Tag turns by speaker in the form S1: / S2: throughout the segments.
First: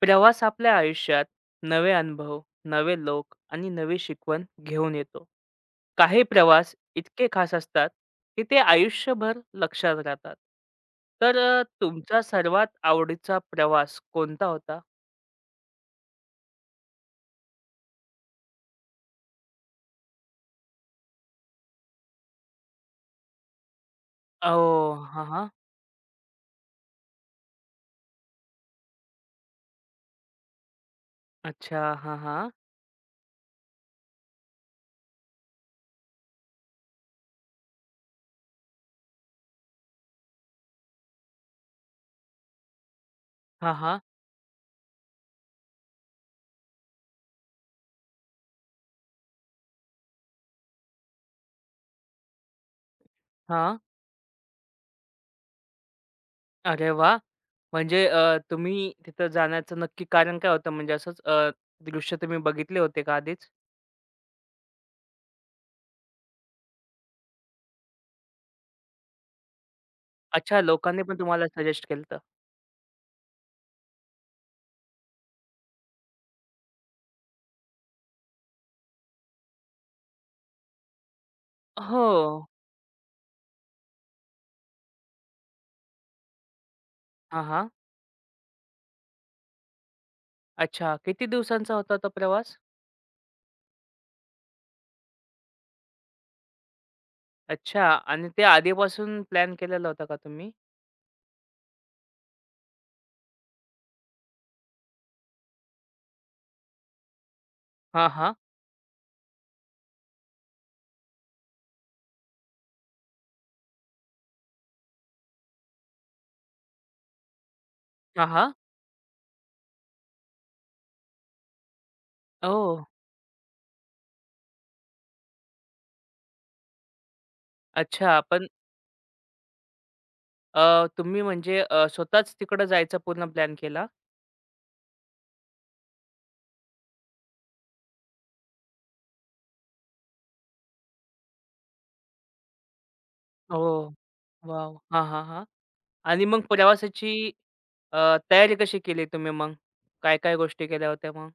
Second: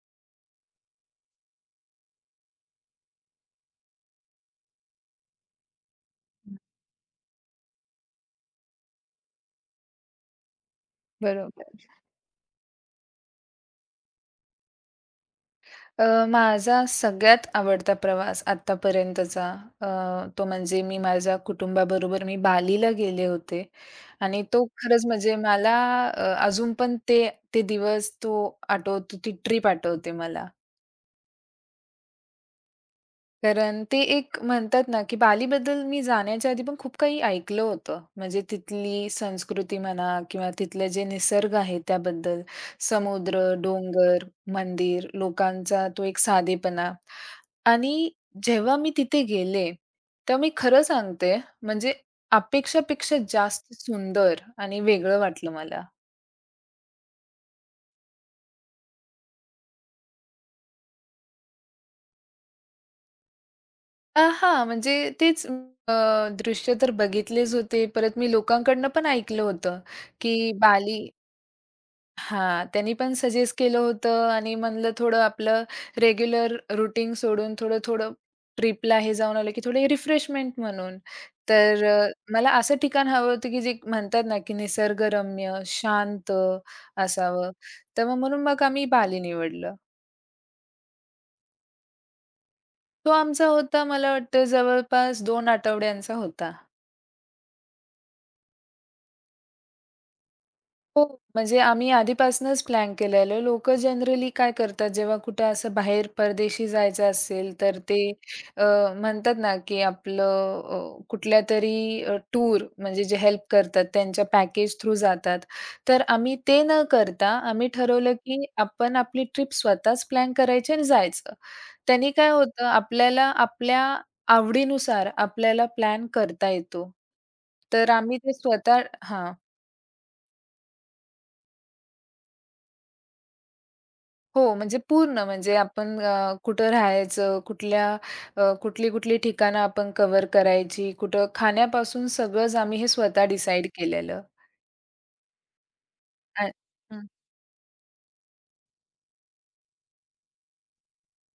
S1: प्रवास आपल्या आयुष्यात नवे अनुभव, नवे लोक आणि नवी शिकवण घेऊन येतो. काही प्रवास इतके खास असतात, की ते आयुष्यभर लक्षात राहतात. तर
S2: बरोबर.
S1: तुमचा सर्वात आवडीचा प्रवास कोणता होता?
S2: माझा सगळ्यात आवडता प्रवास आत्तापर्यंतचा, अ, तो म्हणजे मी माझ्या कुटुंबाबरोबर बालीला गेले होते आणि
S1: ओ,
S2: तो खरंच
S1: हां,
S2: म्हणजे
S1: हां.
S2: मला, अजून पण ते ते दिवस आठवतो, ती ट्रिप आठवते मला.
S1: अच्छा. हां, हां.
S2: कारण ते एक म्हणतात ना, की बालीबद्दल मी जाण्याच्या आधी पण खूप काही ऐकलं होतं. म्हणजे तिथली संस्कृती म्हणा किंवा तिथलं जे निसर्ग आहे त्याबद्दल. समुद्र,
S1: हां, हां.
S2: डोंगर, मंदिर, लोकांचा तो एक साधेपणा आणि जेव्हा मी तिथे गेले, तर मी खरं सांगते म्हणजे अपेक्षापेक्षा जास्त
S1: हां.
S2: सुंदर आणि वेगळं वाटलं मला.
S1: अरे वाह! म्हणजे तुम्ही तिथं जाण्याचं नक्की कारण काय होतं? म्हणजे असंच दृश्य तुम्ही बघितले होते का आधीच?
S2: हां, म्हणजे तेच अ, दृश्य तर बघितलेच होते. परत मी लोकांकडनं पण ऐकलं होतं, की
S1: अच्छा,
S2: बाली
S1: लोकांनी पण तुम्हाला सजेस्ट केलं
S2: हां, त्यांनी पण सजेस्ट केलं होतं आणि म्हणलं थोडं आपलं रेग्युलर रूटीन सोडून थोडं-थोडं ट्रिपला हे जाऊन आलं, की थोडे रिफ्रेशमेंट म्हणून. तर
S1: हो.
S2: मला असं ठिकाण हवं होतं, की जे म्हणतात ना, की निसर्गरम्य, शांत
S1: हां,
S2: असावं.
S1: हां.
S2: तर मग म्हणून मग आम्ही बाली निवडलं.
S1: अच्छा. किती दिवसांचा होता तो प्रवास?
S2: तो आमचा होता मला वाटतं जवळपास 2 आठवड्यांचा होता.
S1: अच्छा. आणि ते आधीपासून प्लॅन केलेला होता का तुम्ही?
S2: हो, म्हणजे आम्ही आधीपासूनच प्लॅन केलेलं. लोकं जनरली काय करतात, जेव्हा कुठं असं बाहेर परदेशी जायचं असेल, तर ते,
S1: हां, हां.
S2: अ, म्हणतात ना, की आपलं कुठल्यातरी टूर म्हणजे जे हेल्प करतात, त्यांच्या पॅकेज थ्रू जातात. तर आम्ही ते न करता आम्ही ठरवलं,
S1: हां,
S2: की
S1: हां.
S2: आपण आपली ट्रिप स्वतःच प्लॅन करायची आणि जायचं. त्यांनी काय होतं,
S1: ओह!
S2: आपल्याला आपल्या आवडीनुसार आपल्याला प्लॅन करता येतो. तर आम्ही
S1: अच्छा.
S2: ते
S1: पण
S2: स्वतः हां.
S1: तुम्ही म्हणजे स्वतःच तिकडं जायचा पूर्ण प्लॅन केला?
S2: हो, म्हणजे पूर्ण म्हणजे आपण कुठं राहायचं, कुठल्या, कुठली-कुठली ठिकाणं आपण कव्हर करायची, कुठं खाण्यापासून सगळंच आम्ही हे स्वतः डिसाईड
S1: ओह!
S2: केलेलं.
S1: वॉव! हां, हां, हां. आणि मग
S2: आ हं.
S1: प्रवासाची तयारी कशी केली तुम्ही मग? काय-काय गोष्टी केल्या होत्या मग?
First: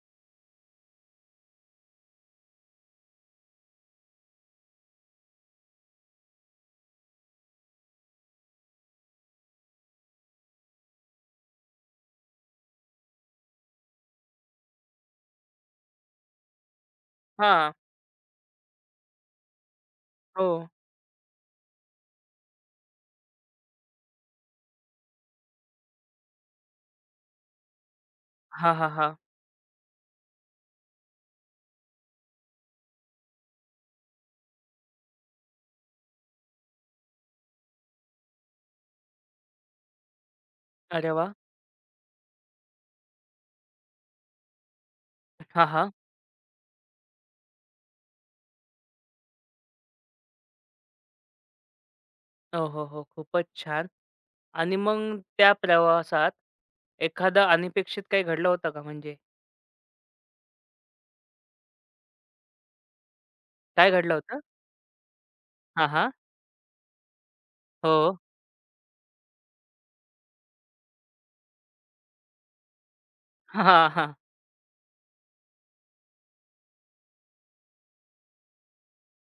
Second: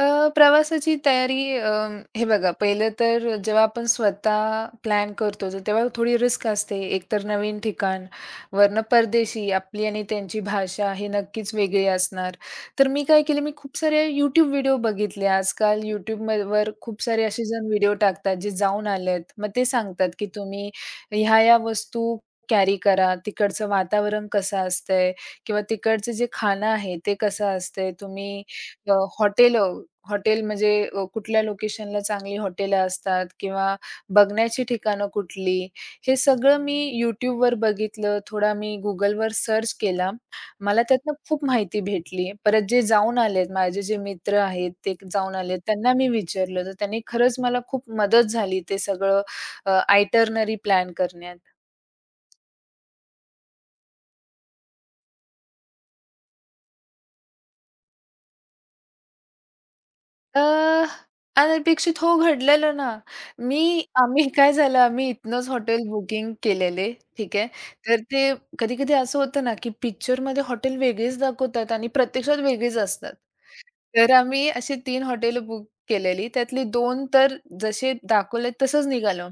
S2: अ, प्रवासाची तयारी, हे बघा पहिलं तर जेव्हा आपण स्वतः प्लॅन करतो तर तेव्हा थोडी रिस्क असते. एकतर नवीन ठिकाण, वरनं परदेशी, आपली आणि त्यांची भाषा हे नक्कीच वेगळी असणार. तर मी काय केलं, मी खूप सारे यूट्यूब व्हिडिओ बघितले. आजकाल YouTubeवर खूप सारे असे जण
S1: हां.
S2: व्हिडिओ टाकतात, जे जाऊन आलेत. मग ते सांगतात, की
S1: हो.
S2: तुम्ही ह्या-ह्या वस्तू कॅरी करा, तिकडचं वातावरण कसं असतंय किंवा तिकडचं जे खाणं आहे ते कसं असतंय. तुम्ही,
S1: हां, हां,
S2: अ,
S1: हां.
S2: हॉटेलं हॉटेल म्हणजे, कुठल्या लोकेशनला चांगली हॉटेलं असतात किंवा बघण्याची ठिकाणं कुठली, हे सगळं मी YouTubeवर बघितलं, थोडा मी Googleवर सर्च केला. मला
S1: अरे
S2: त्यातनं
S1: वाह!
S2: खूप माहिती भेटली. परत जे जाऊन आलेत, माझे जे मित्र आहेत, ते जाऊन आलेत,
S1: हां, हां.
S2: त्यांना मी विचारलं, तर त्यांनी खरंच मला खूप मदत झाली ते सगळं, आयटरनरी प्लॅन करण्यात.
S1: ओ, हो, हो. खूपच छान. आणि मग त्या प्रवासात एखादा अनपेक्षित काही घडलं होतं का म्हणजे?
S2: अ, अनपेक्षित हो, घडलेलं ना. मी
S1: काय घडलं
S2: आम्ही
S1: होतं?
S2: काय झालं, आम्ही इथनंच हॉटेल
S1: हां, हां.
S2: बुकिंग केलेले, ठीक आहे.
S1: हो.
S2: तर ते कधी-कधी असं होतं ना, की पिक्चरमध्ये हॉटेल वेगळीच दाखवतात आणि प्रत्यक्षात वेगळीच असतात.
S1: हां,
S2: तर
S1: हां.
S2: आम्ही अशी तीन हॉटेल बुक केलेली. त्यातली 2 तर जसे दाखवले तसंच निघालं.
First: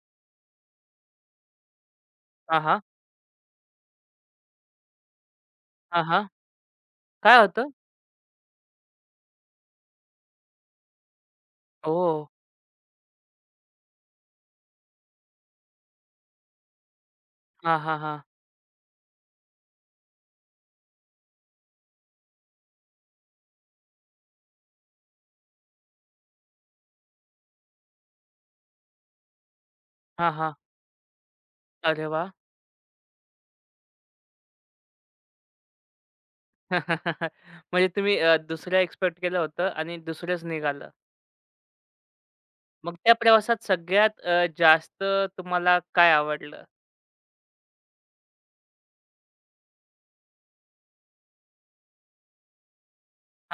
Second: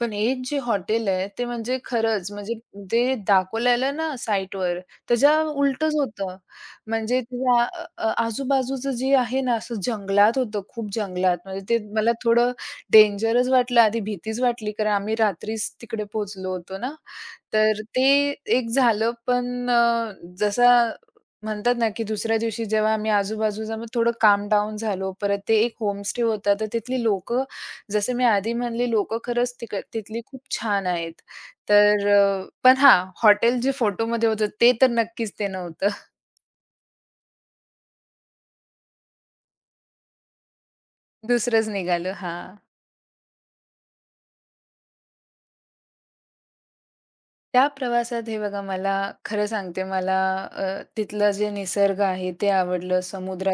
S2: पण एक जे हॉटेल आहे ते म्हणजे खरंच म्हणजे
S1: हां, हां.
S2: जे दाखवलेलं ना साइटवर, त्याच्या उलटंच
S1: हां, हां.
S2: होतं. म्हणजे
S1: काय
S2: त्याच्या
S1: होतं?
S2: अ, अ, आजूबाजूचं जे आहे ना असं जंगलात होतं, खूप जंगलात. म्हणजे ते मला
S1: ओह!
S2: थोडं डेंजरच वाटलं. आधी भीतीच वाटली कारण आम्ही रात्रीच तिकडे पोहोचलो होतो ना.
S1: हां,
S2: तर
S1: हां,
S2: ते
S1: हां.
S2: एक झालं पण, जसा म्हणतात ना, की दुसऱ्या दिवशी जेव्हा आम्ही आजूबाजूचा मग थोडं काम डाउन झालो. परत ते एक होमस्टे होता, तर तिथली लोकं जसं मी आधी म्हणली लोकं खरंच तिथली
S1: हां,
S2: खूप
S1: हां.
S2: छान आहेत.
S1: अरे
S2: तर
S1: वाह!
S2: पण हां, हॉटेल जे फोटोमध्ये होतं ते तर नक्कीच ते नव्हतं.
S1: म्हणजे तुम्ही दुसऱ्या एक्स्पेक्ट केलं होतं आणि दुसरंच निघालं.
S2: दुसरंच निघालं. हां.
S1: मग त्या प्रवासात सगळ्यात जास्त तुम्हाला काय आवडलं?
S2: त्या प्रवासात हे बघा मला खरं सांगते मला, अ, तिथलं जे निसर्ग आहे ते आवडलं.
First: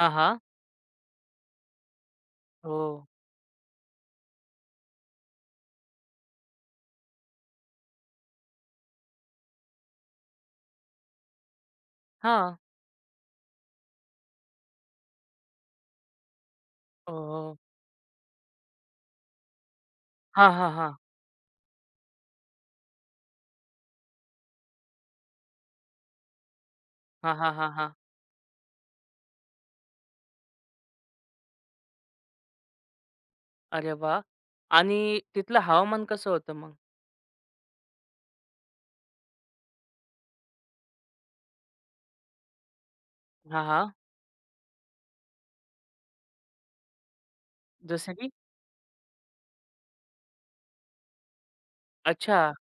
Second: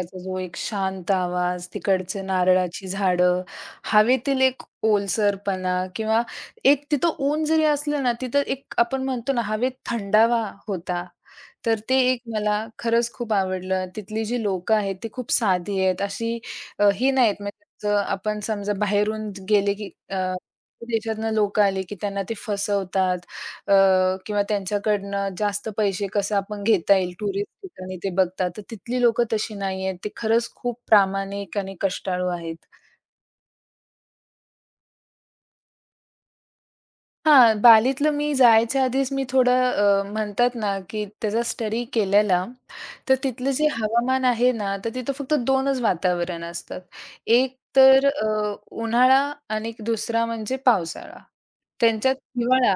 S1: हां,
S2: जो
S1: हां.
S2: एक शांत आवाज, तिकडचे
S1: हो.
S2: नारळाची झाडं, हवेतील एक ओलसरपणा किंवा एक तिथं ऊन जरी असलं ना, तिथं एक आपण म्हणतो ना हवेत थंडावा होता. तर ते एक मला
S1: हां.
S2: खरंच खूप आवडलं. तिथली जी लोकं आहेत ती खूप साधी आहेत. अशी, ही नाहीत
S1: ओह!
S2: म्हणजे जसं आपण समजा बाहेरून गेले की,
S1: हां, हां, हां.
S2: देशातनं लोकं आले की त्यांना ते फसवतात. किंवा त्यांच्याकडनं जास्त पैसे कसे आपण घेता येईल
S1: हां,
S2: टुरिस्ट
S1: हां, हां, हां.
S2: ठिकाणी ते बघतात. तर तिथली लोकं तशी नाहीयेत. ते खरंच खूप प्रामाणिक आणि कष्टाळू आहेत.
S1: अरे वाह! आणि तिथलं हवामान कसं होतं मग?
S2: हां, बालीतलं मी जायच्या आधीच मी थोडं, म्हणतात ना, की त्याचा स्टडी केलेला. तर तिथलं
S1: हां,
S2: जे
S1: हां.
S2: हवामान आहे ना, तर तिथं फक्त 2च वातावरण असतात. एक तर,
S1: जसं की?
S2: उन्हाळा आणि दुसरा म्हणजे पावसाळा. त्यांच्यात
S1: अच्छा.
S2: हिवाळा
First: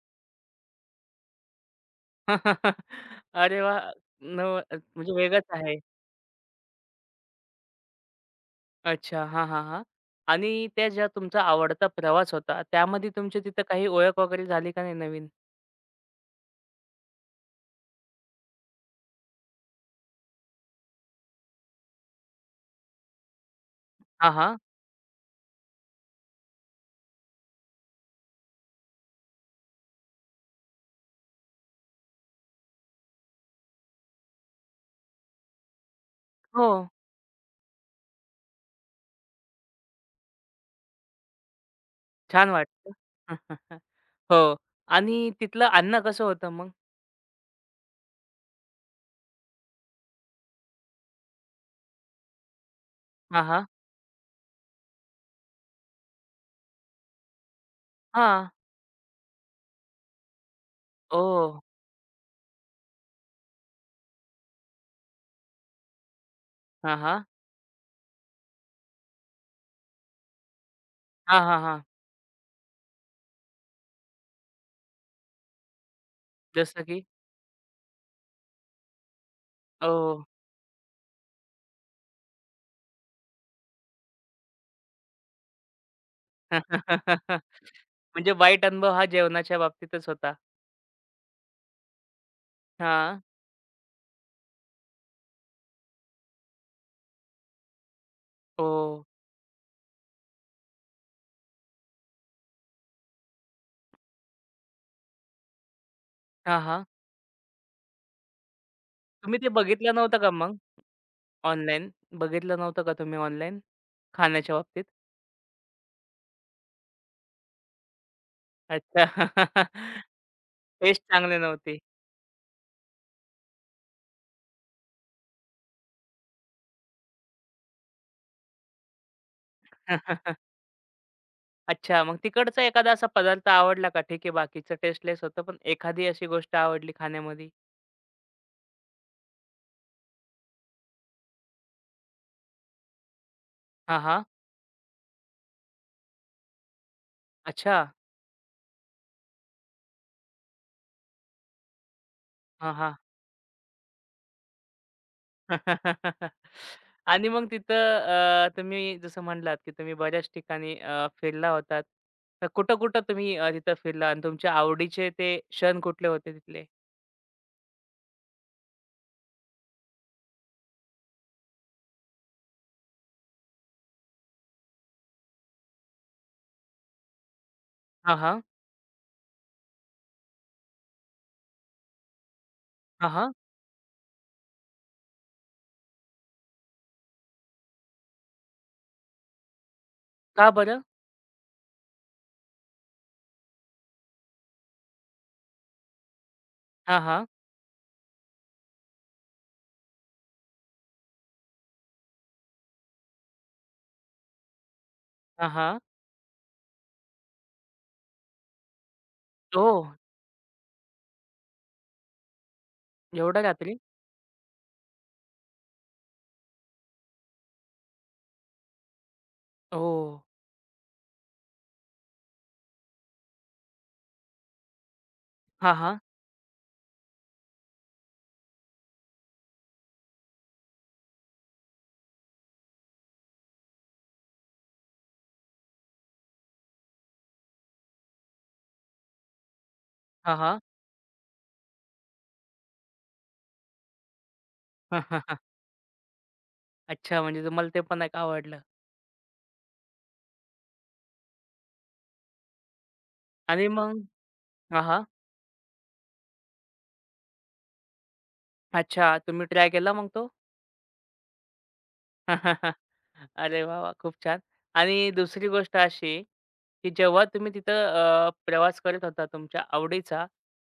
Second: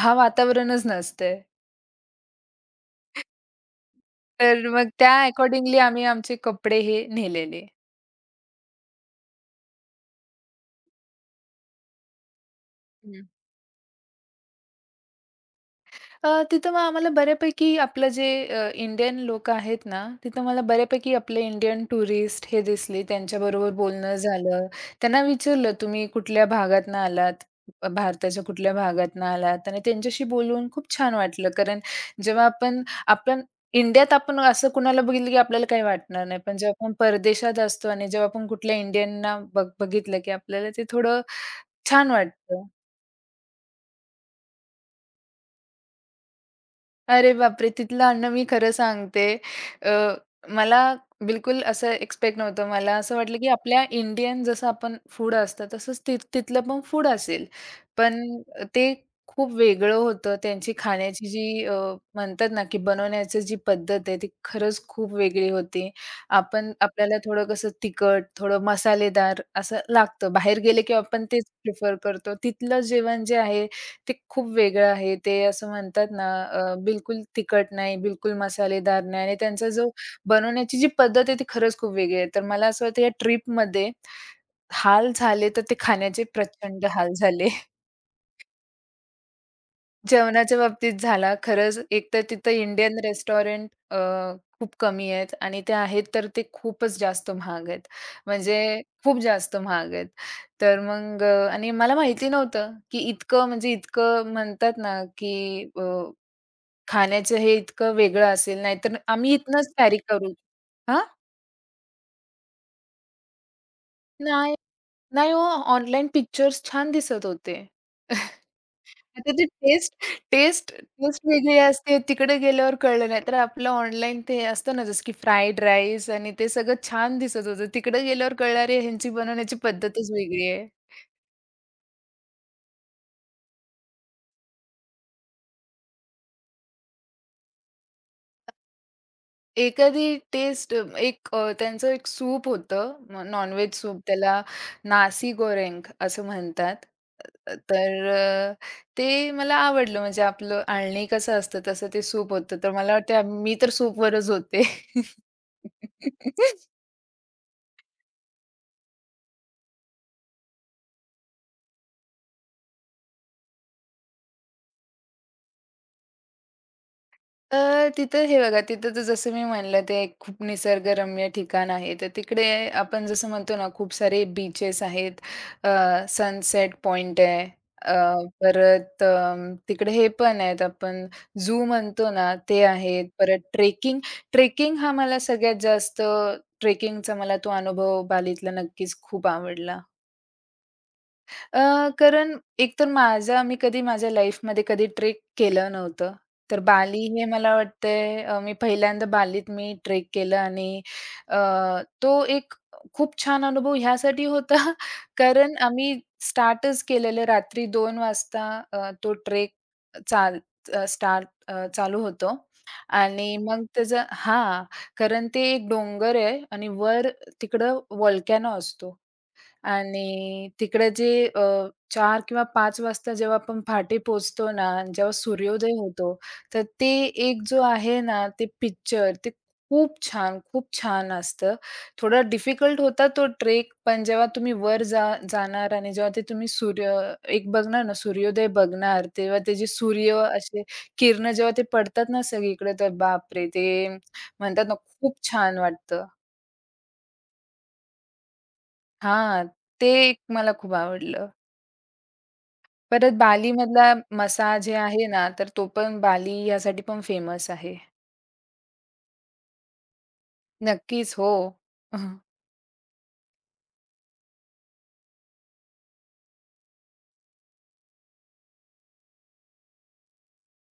S2: हा वातावरणच नसतंय.
S1: अरे वाह! न
S2: तर मग त्या
S1: म्हणजे वेगळंच आहे.
S2: अकॉर्डिंगली आम्ही आमचे कपडे हे नेलेले.
S1: अच्छा. हां, हां, हां. आणि त्या ज्या तुमचा आवडता प्रवास होता, त्यामध्ये
S2: हं.
S1: तुमची तिथं काही ओळख वगैरे झाली का नाही नवीन?
S2: तिथं मग आम्हाला बऱ्यापैकी आपलं जे, इंडियन लोकं आहेत ना, तिथं मला बऱ्यापैकी आपले इंडियन टुरिस्ट हे दिसले. त्यांच्याबरोबर बोलणं
S1: हां, हां.
S2: झालं. त्यांना विचारलं, "तुम्ही कुठल्या भागातून आलात? भारताच्या कुठल्या भागातून आलात?" आणि त्यांच्याशी बोलून खूप छान वाटलं. कारण जेव्हा आपण आपण इंडियात आपण असं कुणाला बघितलं, की आपल्याला काही वाटणार नाही. पण
S1: हो.
S2: जेव्हा आपण परदेशात असतो आणि जेव्हा आपण कुठल्या इंडियनना बघितलं, की आपल्याला ते थोडं छान
S1: छान
S2: वाटतं.
S1: वाटतं. हो. आणि तिथलं अन्न कसं होतं मग?
S2: अरे बापरे! तिथलं अन्न मी खरं सांगते, अ, मला बिलकुल असं एक्स्पेक्ट नव्हतं. मला असं वाटलं,
S1: हां,
S2: की
S1: हां.
S2: आपल्या इंडियन जसं आपण फूड असतं, तसंच तिथलं पण फूड असेल. पण
S1: हां.
S2: ते खूप वेगळं होतं. त्यांची खाण्याची
S1: ओह!
S2: जी, म्हणतात ना, की बनवण्याची जी पद्धत आहे, ती खरंच खूप वेगळी होती. आपण
S1: हां,
S2: आपल्याला
S1: हां.
S2: थोडं कसं तिखट, थोडं मसालेदार असं लागतं. बाहेर गेले, की आपण
S1: हां,
S2: तेच
S1: हां, हां.
S2: प्रिफर करतो. तिथलं जेवण जे आहे ते खूप वेगळं आहे. ते असं म्हणतात ना,
S1: जसं की?
S2: बिलकुल तिखट नाही, बिलकुल मसालेदार नाही आणि त्यांचा जो
S1: ओह!
S2: बनवण्याची जी पद्धत आहे ती खरंच खूप वेगळी आहे. तर मला असं वाटतं या ट्रिपमध्ये हाल झाले तर ते खाण्याचे प्रचंड हाल झाले.
S1: म्हणजे वाईट अनुभव हा जेवणाच्या बाबतीतच होता.
S2: जेवणाच्या बाबतीत झाला. खरंच एकतर तिथं इंडियन
S1: हां.
S2: रेस्टॉरंट खूप कमी आहेत आणि ते आहेत तर ते खूपच जास्त महाग आहेत. म्हणजे
S1: ओह!
S2: खूप जास्त महाग आहेत. तर मग आणि मला माहिती नव्हतं, की इतकं म्हणजे इतकं म्हणतात ना, की
S1: हां, हां.
S2: खाण्याचं हे इतकं वेगळं असेल, नाहीतर आम्ही
S1: तुम्ही ते
S2: इथनंच
S1: बघितलं
S2: कॅरी
S1: नव्हतं का
S2: करू.
S1: मग
S2: हां?
S1: ऑनलाईन? बघितलं नव्हतं का तुम्ही ऑनलाईन
S2: नाही,
S1: खाण्याच्या बाबतीत?
S2: नाही हो, ऑनलाईन पिक्चर्स छान दिसत होते.
S1: अच्छा.
S2: आता ते टेस्ट टेस्ट
S1: टेस्ट
S2: टेस्ट
S1: चांगली
S2: वेगळी
S1: नव्हती.
S2: असते. तिकडे गेल्यावर कळलं. नाहीतर आपलं ऑनलाईन ते असतं ना, जसं की फ्राईड राईस आणि ते सगळं छान दिसत होतं. तिकडे गेल्यावर कळलं, "अरे, ह्यांची बनवण्याची पद्धतच वेगळी आहे."
S1: अच्छा, मग तिकडचा एखादा असा पदार्थ आवडला का? ठीक आहे, बाकीचं टेस्टलेस होतं, पण एखादी अशी गोष्ट आवडली खाण्यामध्ये?
S2: एखादी टेस्ट एक, त्यांचं एक सूप होतं, नॉन सूप.
S1: हां, हां.
S2: त्याला नासी गोरेन्ग असं म्हणतात.
S1: अच्छा.
S2: तर ते मला आवडलं म्हणजे आपलं आळणी कसं असतं तसं ते सूप होतं. तर
S1: हां,
S2: मला
S1: हां.
S2: वाटतं मी तर सूपवरच होते.
S1: आणि मग तिथं तुम्ही जसं म्हणलात, की तुम्ही बऱ्याच ठिकाणी फिरला होतात. तर कुठं-कुठं तुम्ही तिथं फिरला आणि तुमच्या आवडीचे ते क्षण कुठले होते तिथले?
S2: अ, तिथं हे बघा, तिथं तर जसं मी म्हणलं ते एक खूप निसर्गरम्य ठिकाण आहे. तर तिकडे आपण जसं म्हणतो ना खूप सारे बीचेस आहेत. अ, सनसेट पॉइंट आहे. अ,
S1: हां, हां.
S2: परत अ, तिकडे हे पण आहेत आपण झू म्हणतो ना ते आहेत.
S1: हां, हां.
S2: परत ट्रेकिंग, ट्रेकिंग हा मला सगळ्यात जास्त ट्रेकिंगचा मला तो अनुभव बालीतला नक्कीच खूप आवडला.
S1: का बरं?
S2: कारण एकतर मी कधी माझ्या लाईफमध्ये कधी ट्रेक केलं नव्हतं. तर बाली
S1: हां,
S2: हे
S1: हां.
S2: मला वाटतंय, मी पहिल्यांदा बालीत मी ट्रेक केलं आणि, अ, तो एक खूप छान अनुभव ह्यासाठी होता
S1: हां,
S2: कारण
S1: हां.
S2: आम्ही स्टार्टच केलेलं रात्री 2 वाजता, तो ट्रेक
S1: ओह!
S2: चाल स्टार्ट चालू होतो आणि
S1: एवढ्या
S2: मग
S1: रात्री?
S2: त्याचं हां, कारण ते एक डोंगर आहे आणि वर तिकडं व्हॉल्कॅनो असतो.
S1: ओह!
S2: आणि तिकडे जे, अ, 4 किंवा 5 वाजता जेव्हा आपण पहाटे पोहोचतो ना, आणि जेव्हा सूर्योदय
S1: हां,
S2: होतो, तर ते एक जो आहे ना, ते पिक्चर ते खूप छान, खूप छान असतं. थोडा डिफिकल्ट होता तो ट्रेक, पण जेव्हा तुम्ही वर जाणार आणि जेव्हा ते तुम्ही सूर्य एक बघणार ना, सूर्योदय बघणार, तेव्हा त्याचे सूर्य
S1: हां, हां.
S2: असे किरणं जेव्हा ते पडतात ना सगळीकडे, तर बापरे! ते म्हणतात ना, खूप छान वाटतं.
S1: अच्छा, म्हणजे तुम्हाला ते पण एक आवडलं.
S2: हां, ते एक मला खूप आवडलं. परत
S1: आणि
S2: बालीमधला
S1: मग
S2: मसा जे
S1: हां, हां.
S2: आहे ना, तर तो पण बाली यासाठी पण फेमस आहे.
S1: अच्छा, तुम्ही ट्राय केला मग तो?
S2: नक्कीच. हो. हं.
S1: अरे वाह, वाह! खूप छान. आणि दुसरी गोष्ट अशी, की जेव्हा तुम्ही तिथं प्रवास करत होता तुमच्या आवडीचा,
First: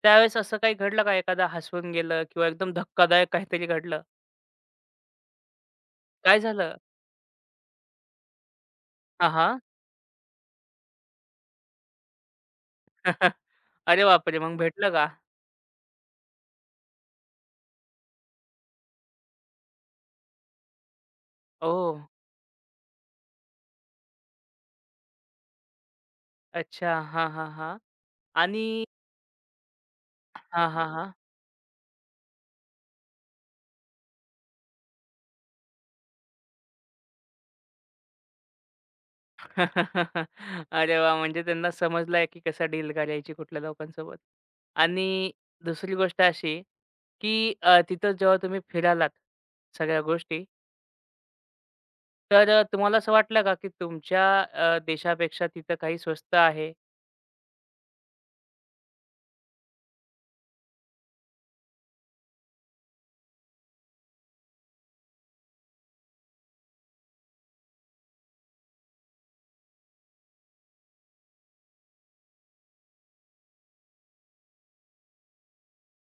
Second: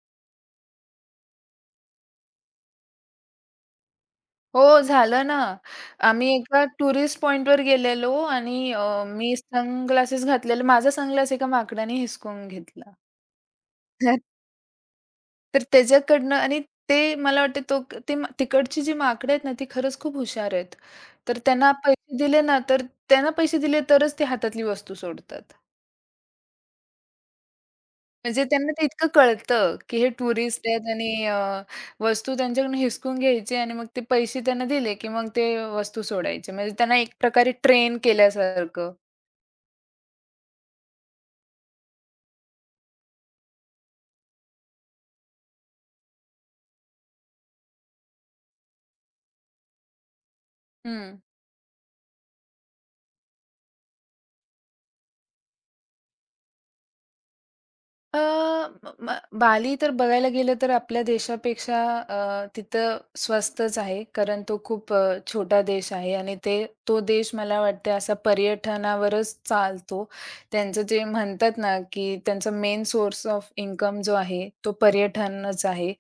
S1: त्यावेळेस असं काही घडलं का एखादा हसवून गेलं किंवा एकदम धक्कादायक काहीतरी घडलं?
S2: हो, झालं ना. आम्ही
S1: काय
S2: एका
S1: झालं?
S2: टुरिस्ट पॉइंटवर गेलेलो आणि,
S1: हां,
S2: मी
S1: हां.
S2: सनग्लासेस घातलेले. माझा सनग्लास एका माकडाने हिसकावून घेतला.
S1: अरे बापरे! मग भेटलं का?
S2: तर त्याच्याकडनं आणि ते मला वाटतं तिकडची जी माकडं आहेत ना, ती खरंच खूप हुशार आहेत. तर त्यांना
S1: ओह!
S2: पैसे दिले ना, तर त्यांना पैसे दिले तरच ते हातातली वस्तू सोडतात.
S1: अच्छा. हां, हां, हां.
S2: म्हणजे
S1: आणि
S2: त्यांना ते इतकं कळतं, की हे टुरिस्ट
S1: हां,
S2: आहेत
S1: हां, हां.
S2: आणि, वस्तू त्यांच्याकडून हिसकून घ्यायची आणि मग ते पैसे त्यांना दिले, की मग ते वस्तू सोडायचे. म्हणजे त्यांना एक प्रकारे ट्रेन केल्यासारखं.
S1: अरे वाह! म्हणजे त्यांना समजलंय की कसं डील करायची कुठल्या लोकांसोबत. आणि दुसरी गोष्ट अशी, की तिथं जेव्हा तुम्ही फिरालात सगळ्या गोष्टी,
S2: हं.
S1: तर तुम्हाला असं वाटलं का की तुमच्या देशापेक्षा तिथं काही स्वस्त आहे?
S2: अ, म म बाली तर बघायला गेलं तर आपल्या देशापेक्षा, अ, तिथं स्वस्तच आहे. कारण तो खूप, छोटा देश आहे आणि ते तो देश मला वाटते असा पर्यटनावरच चालतो. त्यांचं जे म्हणतात ना, की त्यांचा मेन सोर्स ऑफ इन्कम जो आहे, तो पर्यटनच आहे.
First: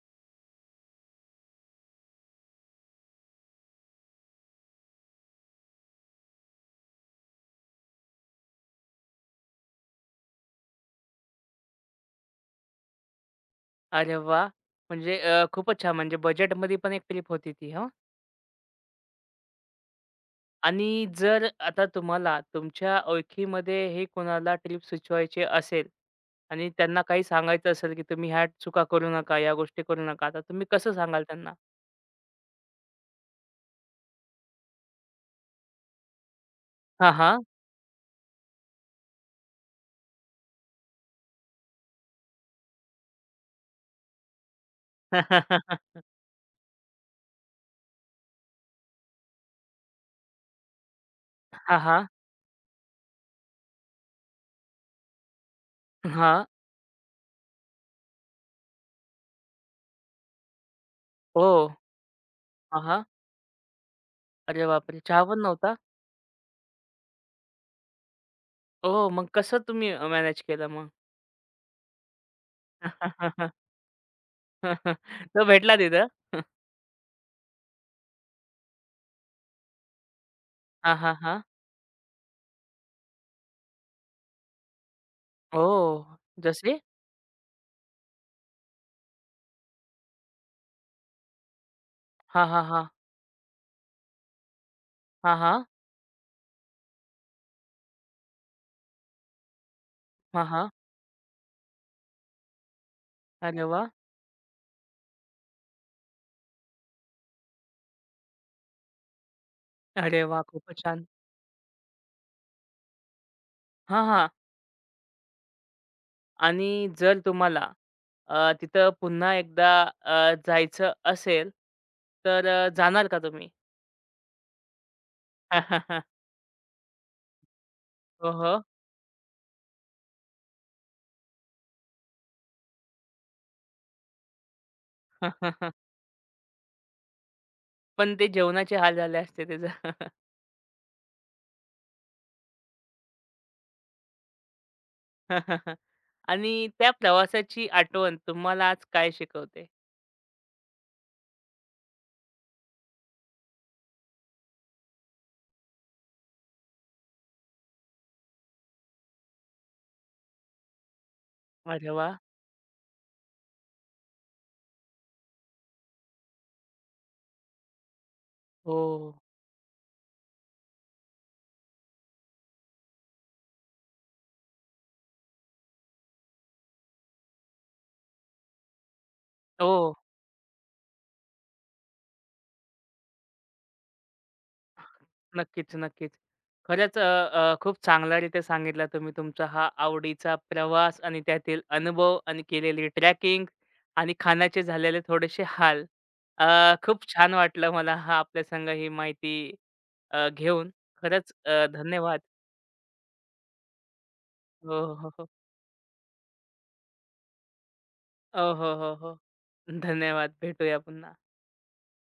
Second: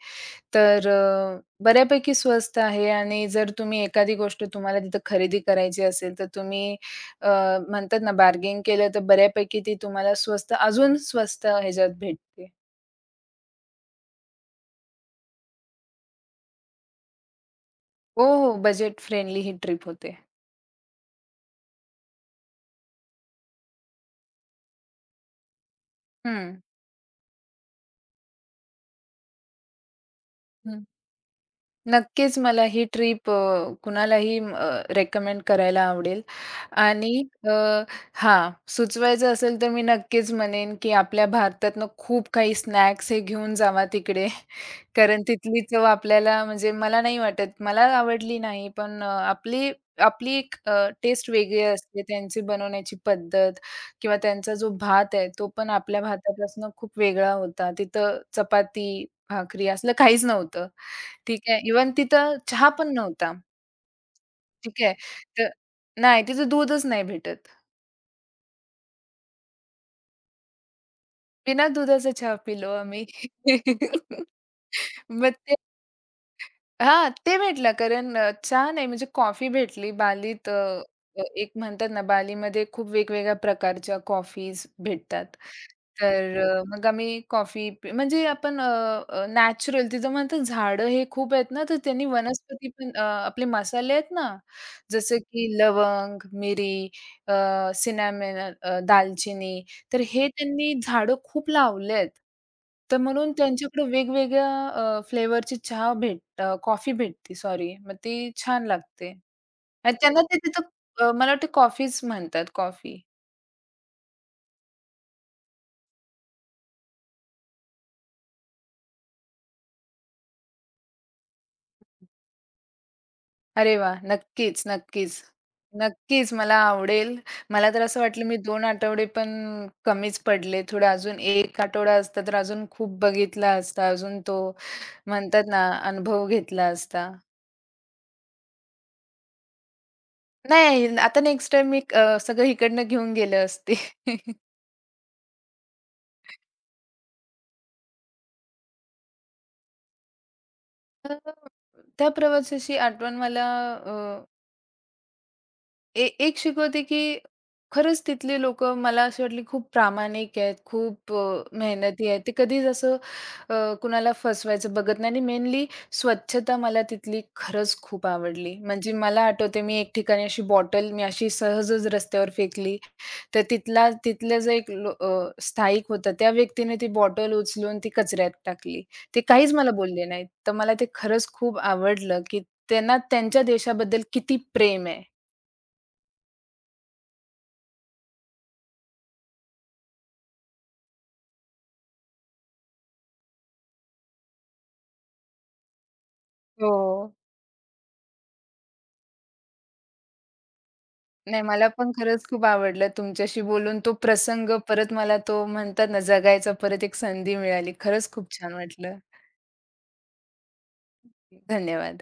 S2: तर बऱ्यापैकी स्वस्त आहे आणि जर तुम्ही एखादी गोष्ट तुम्हाला तिथं खरेदी करायची असेल, तर तुम्ही, अ, म्हणतात ना बार्गेन केलं, तर बऱ्यापैकी ती तुम्हाला अजून स्वस्त ह्याच्यात भेटते.
S1: अरे वाह! म्हणजे खूपच छान म्हणजे बजेटमध्ये पण एक ट्रिप होती ती, हां?
S2: हो, हो. बजेट फ्रेंडली ही ट्रिप होते.
S1: आणि जर आता तुम्हाला तुमच्या ओळखीमध्ये हे कोणाला ट्रिप सुचवायची असेल
S2: हं.
S1: आणि त्यांना काही सांगायचं असेल, की तुम्ही ह्या चुका करू नका, या गोष्टी करू नका. आता तुम्ही कसं सांगाल त्यांना?
S2: नक्कीच मला ही ट्रिप, कुणालाही रेकमेंड करायला आवडेल आणि,
S1: हां, हां.
S2: अ, हां, सुचवायचं असेल तर मी नक्कीच म्हणेन, की आपल्या भारतातनं खूप काही स्नॅक्स हे घेऊन जावा तिकडे. कारण तिथली चव आपल्याला म्हणजे मला नाही वाटत, मला आवडली नाही, पण अ, आपली आपली एक, टेस्ट वेगळी
S1: हां,
S2: असते.
S1: हां.
S2: त्यांची बनवण्याची पद्धत किंवा त्यांचा जो भात आहे, तो पण आपल्या
S1: हां.
S2: भातापासून खूप वेगळा होता. तिथं चपाती, भाकरी असलं काहीच नव्हतं. ठीक आहे.
S1: ओह!
S2: इव्हन तिथं चहा
S1: हां,
S2: पण
S1: हां.
S2: नव्हता.
S1: अरे
S2: ठीक आहे.
S1: बापरे! चहा पण
S2: तर
S1: नव्हता?
S2: नाही, तिथं दूधच नाही भेटत.
S1: ओह! मग कसं तुम्ही मॅनेज केलं मग?
S2: बिना दुधाचा चहा पिलो आम्ही. मग
S1: तो
S2: ते
S1: भेटला तिथं?
S2: हां, ते भेटलं कारण, चहा नाही म्हणजे कॉफी भेटली बालीत, अ,
S1: हां, हां,
S2: अ,
S1: हां.
S2: एक म्हणतात ना, बालीमध्ये खूप वेगवेगळ्या प्रकारच्या कॉफीज भेटतात.
S1: ओह!
S2: तर
S1: जसे?
S2: मग आम्ही कॉफी पि म्हणजे आपण, अ, अ, नॅचरल तिथं म्हणतात झाडं हे खूप आहेत ना, तर त्यांनी
S1: हां, हां,
S2: वनस्पती
S1: हां.
S2: पण, आपले मसाले आहेत ना, जसं
S1: हां,
S2: की
S1: हां.
S2: लवंग, मिरी, अ, दालचिनी तर हे
S1: हां, हां.
S2: त्यांनी झाडं खूप लावलेत. तर म्हणून
S1: अरे
S2: त्यांच्याकडे
S1: वाह!
S2: वेगवेगळ्या, फ्लेवरची कॉफी भेटते सॉरी. मग ती छान लागते. आणि त्यांना
S1: अरे
S2: ते
S1: वाह!
S2: तिथं,
S1: खूपच छान.
S2: मला वाटतं कॉफीच म्हणतात कॉफी.
S1: हां, हां. आणि जर तुम्हाला तिथं पुन्हा एकदा जायचं असेल, तर जाणार का तुम्ही?
S2: अरे वाह! नक्कीच, नक्कीच. नक्कीच मला आवडेल. मला तर असं वाटलं
S1: हो,
S2: मी
S1: हो.
S2: 2 आठवडे पण कमीच पडले. थोडं अजून 1 आठवडा असता तर अजून खूप बघितला असता. अजून तो म्हणतात ना अनुभव घेतला असता.
S1: पण ते जेवणाचे हाल झाले असते त्याचं.
S2: नाही, आता नेक्स्ट टाईम मी, सगळं इकडनं घेऊन गेले असते.
S1: आणि त्या प्रवासाची आठवण तुम्हाला आज काय शिकवते?
S2: तर त्या प्रवासाची आठवण मला, अ, ए एक शिकवते, की खरंच तिथली लोकं मला अशी वाटली खूप प्रामाणिक आहेत, खूप,
S1: अरे
S2: मेहनती
S1: वाह!
S2: आहेत. ते कधीच असं, कुणाला फसवायचं बघत नाही आणि मेनली स्वच्छता मला तिथली खरंच खूप आवडली.
S1: हो.
S2: म्हणजे मला आठवते मी एक ठिकाणी अशी बॉटल मी अशी सहजच रस्त्यावर फेकली. तर तिथले जे एक स्थायिक होतं, त्या व्यक्तीने ती बॉटल उचलून ती कचऱ्यात टाकली. ते काहीच मला
S1: हो.
S2: बोलले नाहीत. तर मला ते खरंच खूप आवडलं, की त्यांना त्यांच्या देशाबद्दल किती प्रेम आहे.
S1: नक्कीच, नक्कीच. खरंच अ, अ, खूप चांगल्यारीत्या सांगितला तुम्ही तुमचा हा आवडीचा प्रवास आणि त्यातील अनुभव आणि केलेली ट्रॅकिंग आणि खाण्याचे झालेले थोडेसे हाल. अ, खूप
S2: हो.
S1: छान वाटलं मला हा आपल्या संग ही माहिती घेऊन. खरंच
S2: नाही, मला पण
S1: धन्यवाद.
S2: खरंच खूप आवडलं तुमच्याशी बोलून. तो प्रसंग
S1: हो,
S2: परत
S1: हो,
S2: मला
S1: हो.
S2: तो म्हणतात ना, जगायचा परत एक संधी मिळाली. खरंच खूप छान
S1: हो, हो, हो,
S2: वाटलं.
S1: हो. धन्यवाद. भेटूया पुन्हा.
S2: धन्यवाद.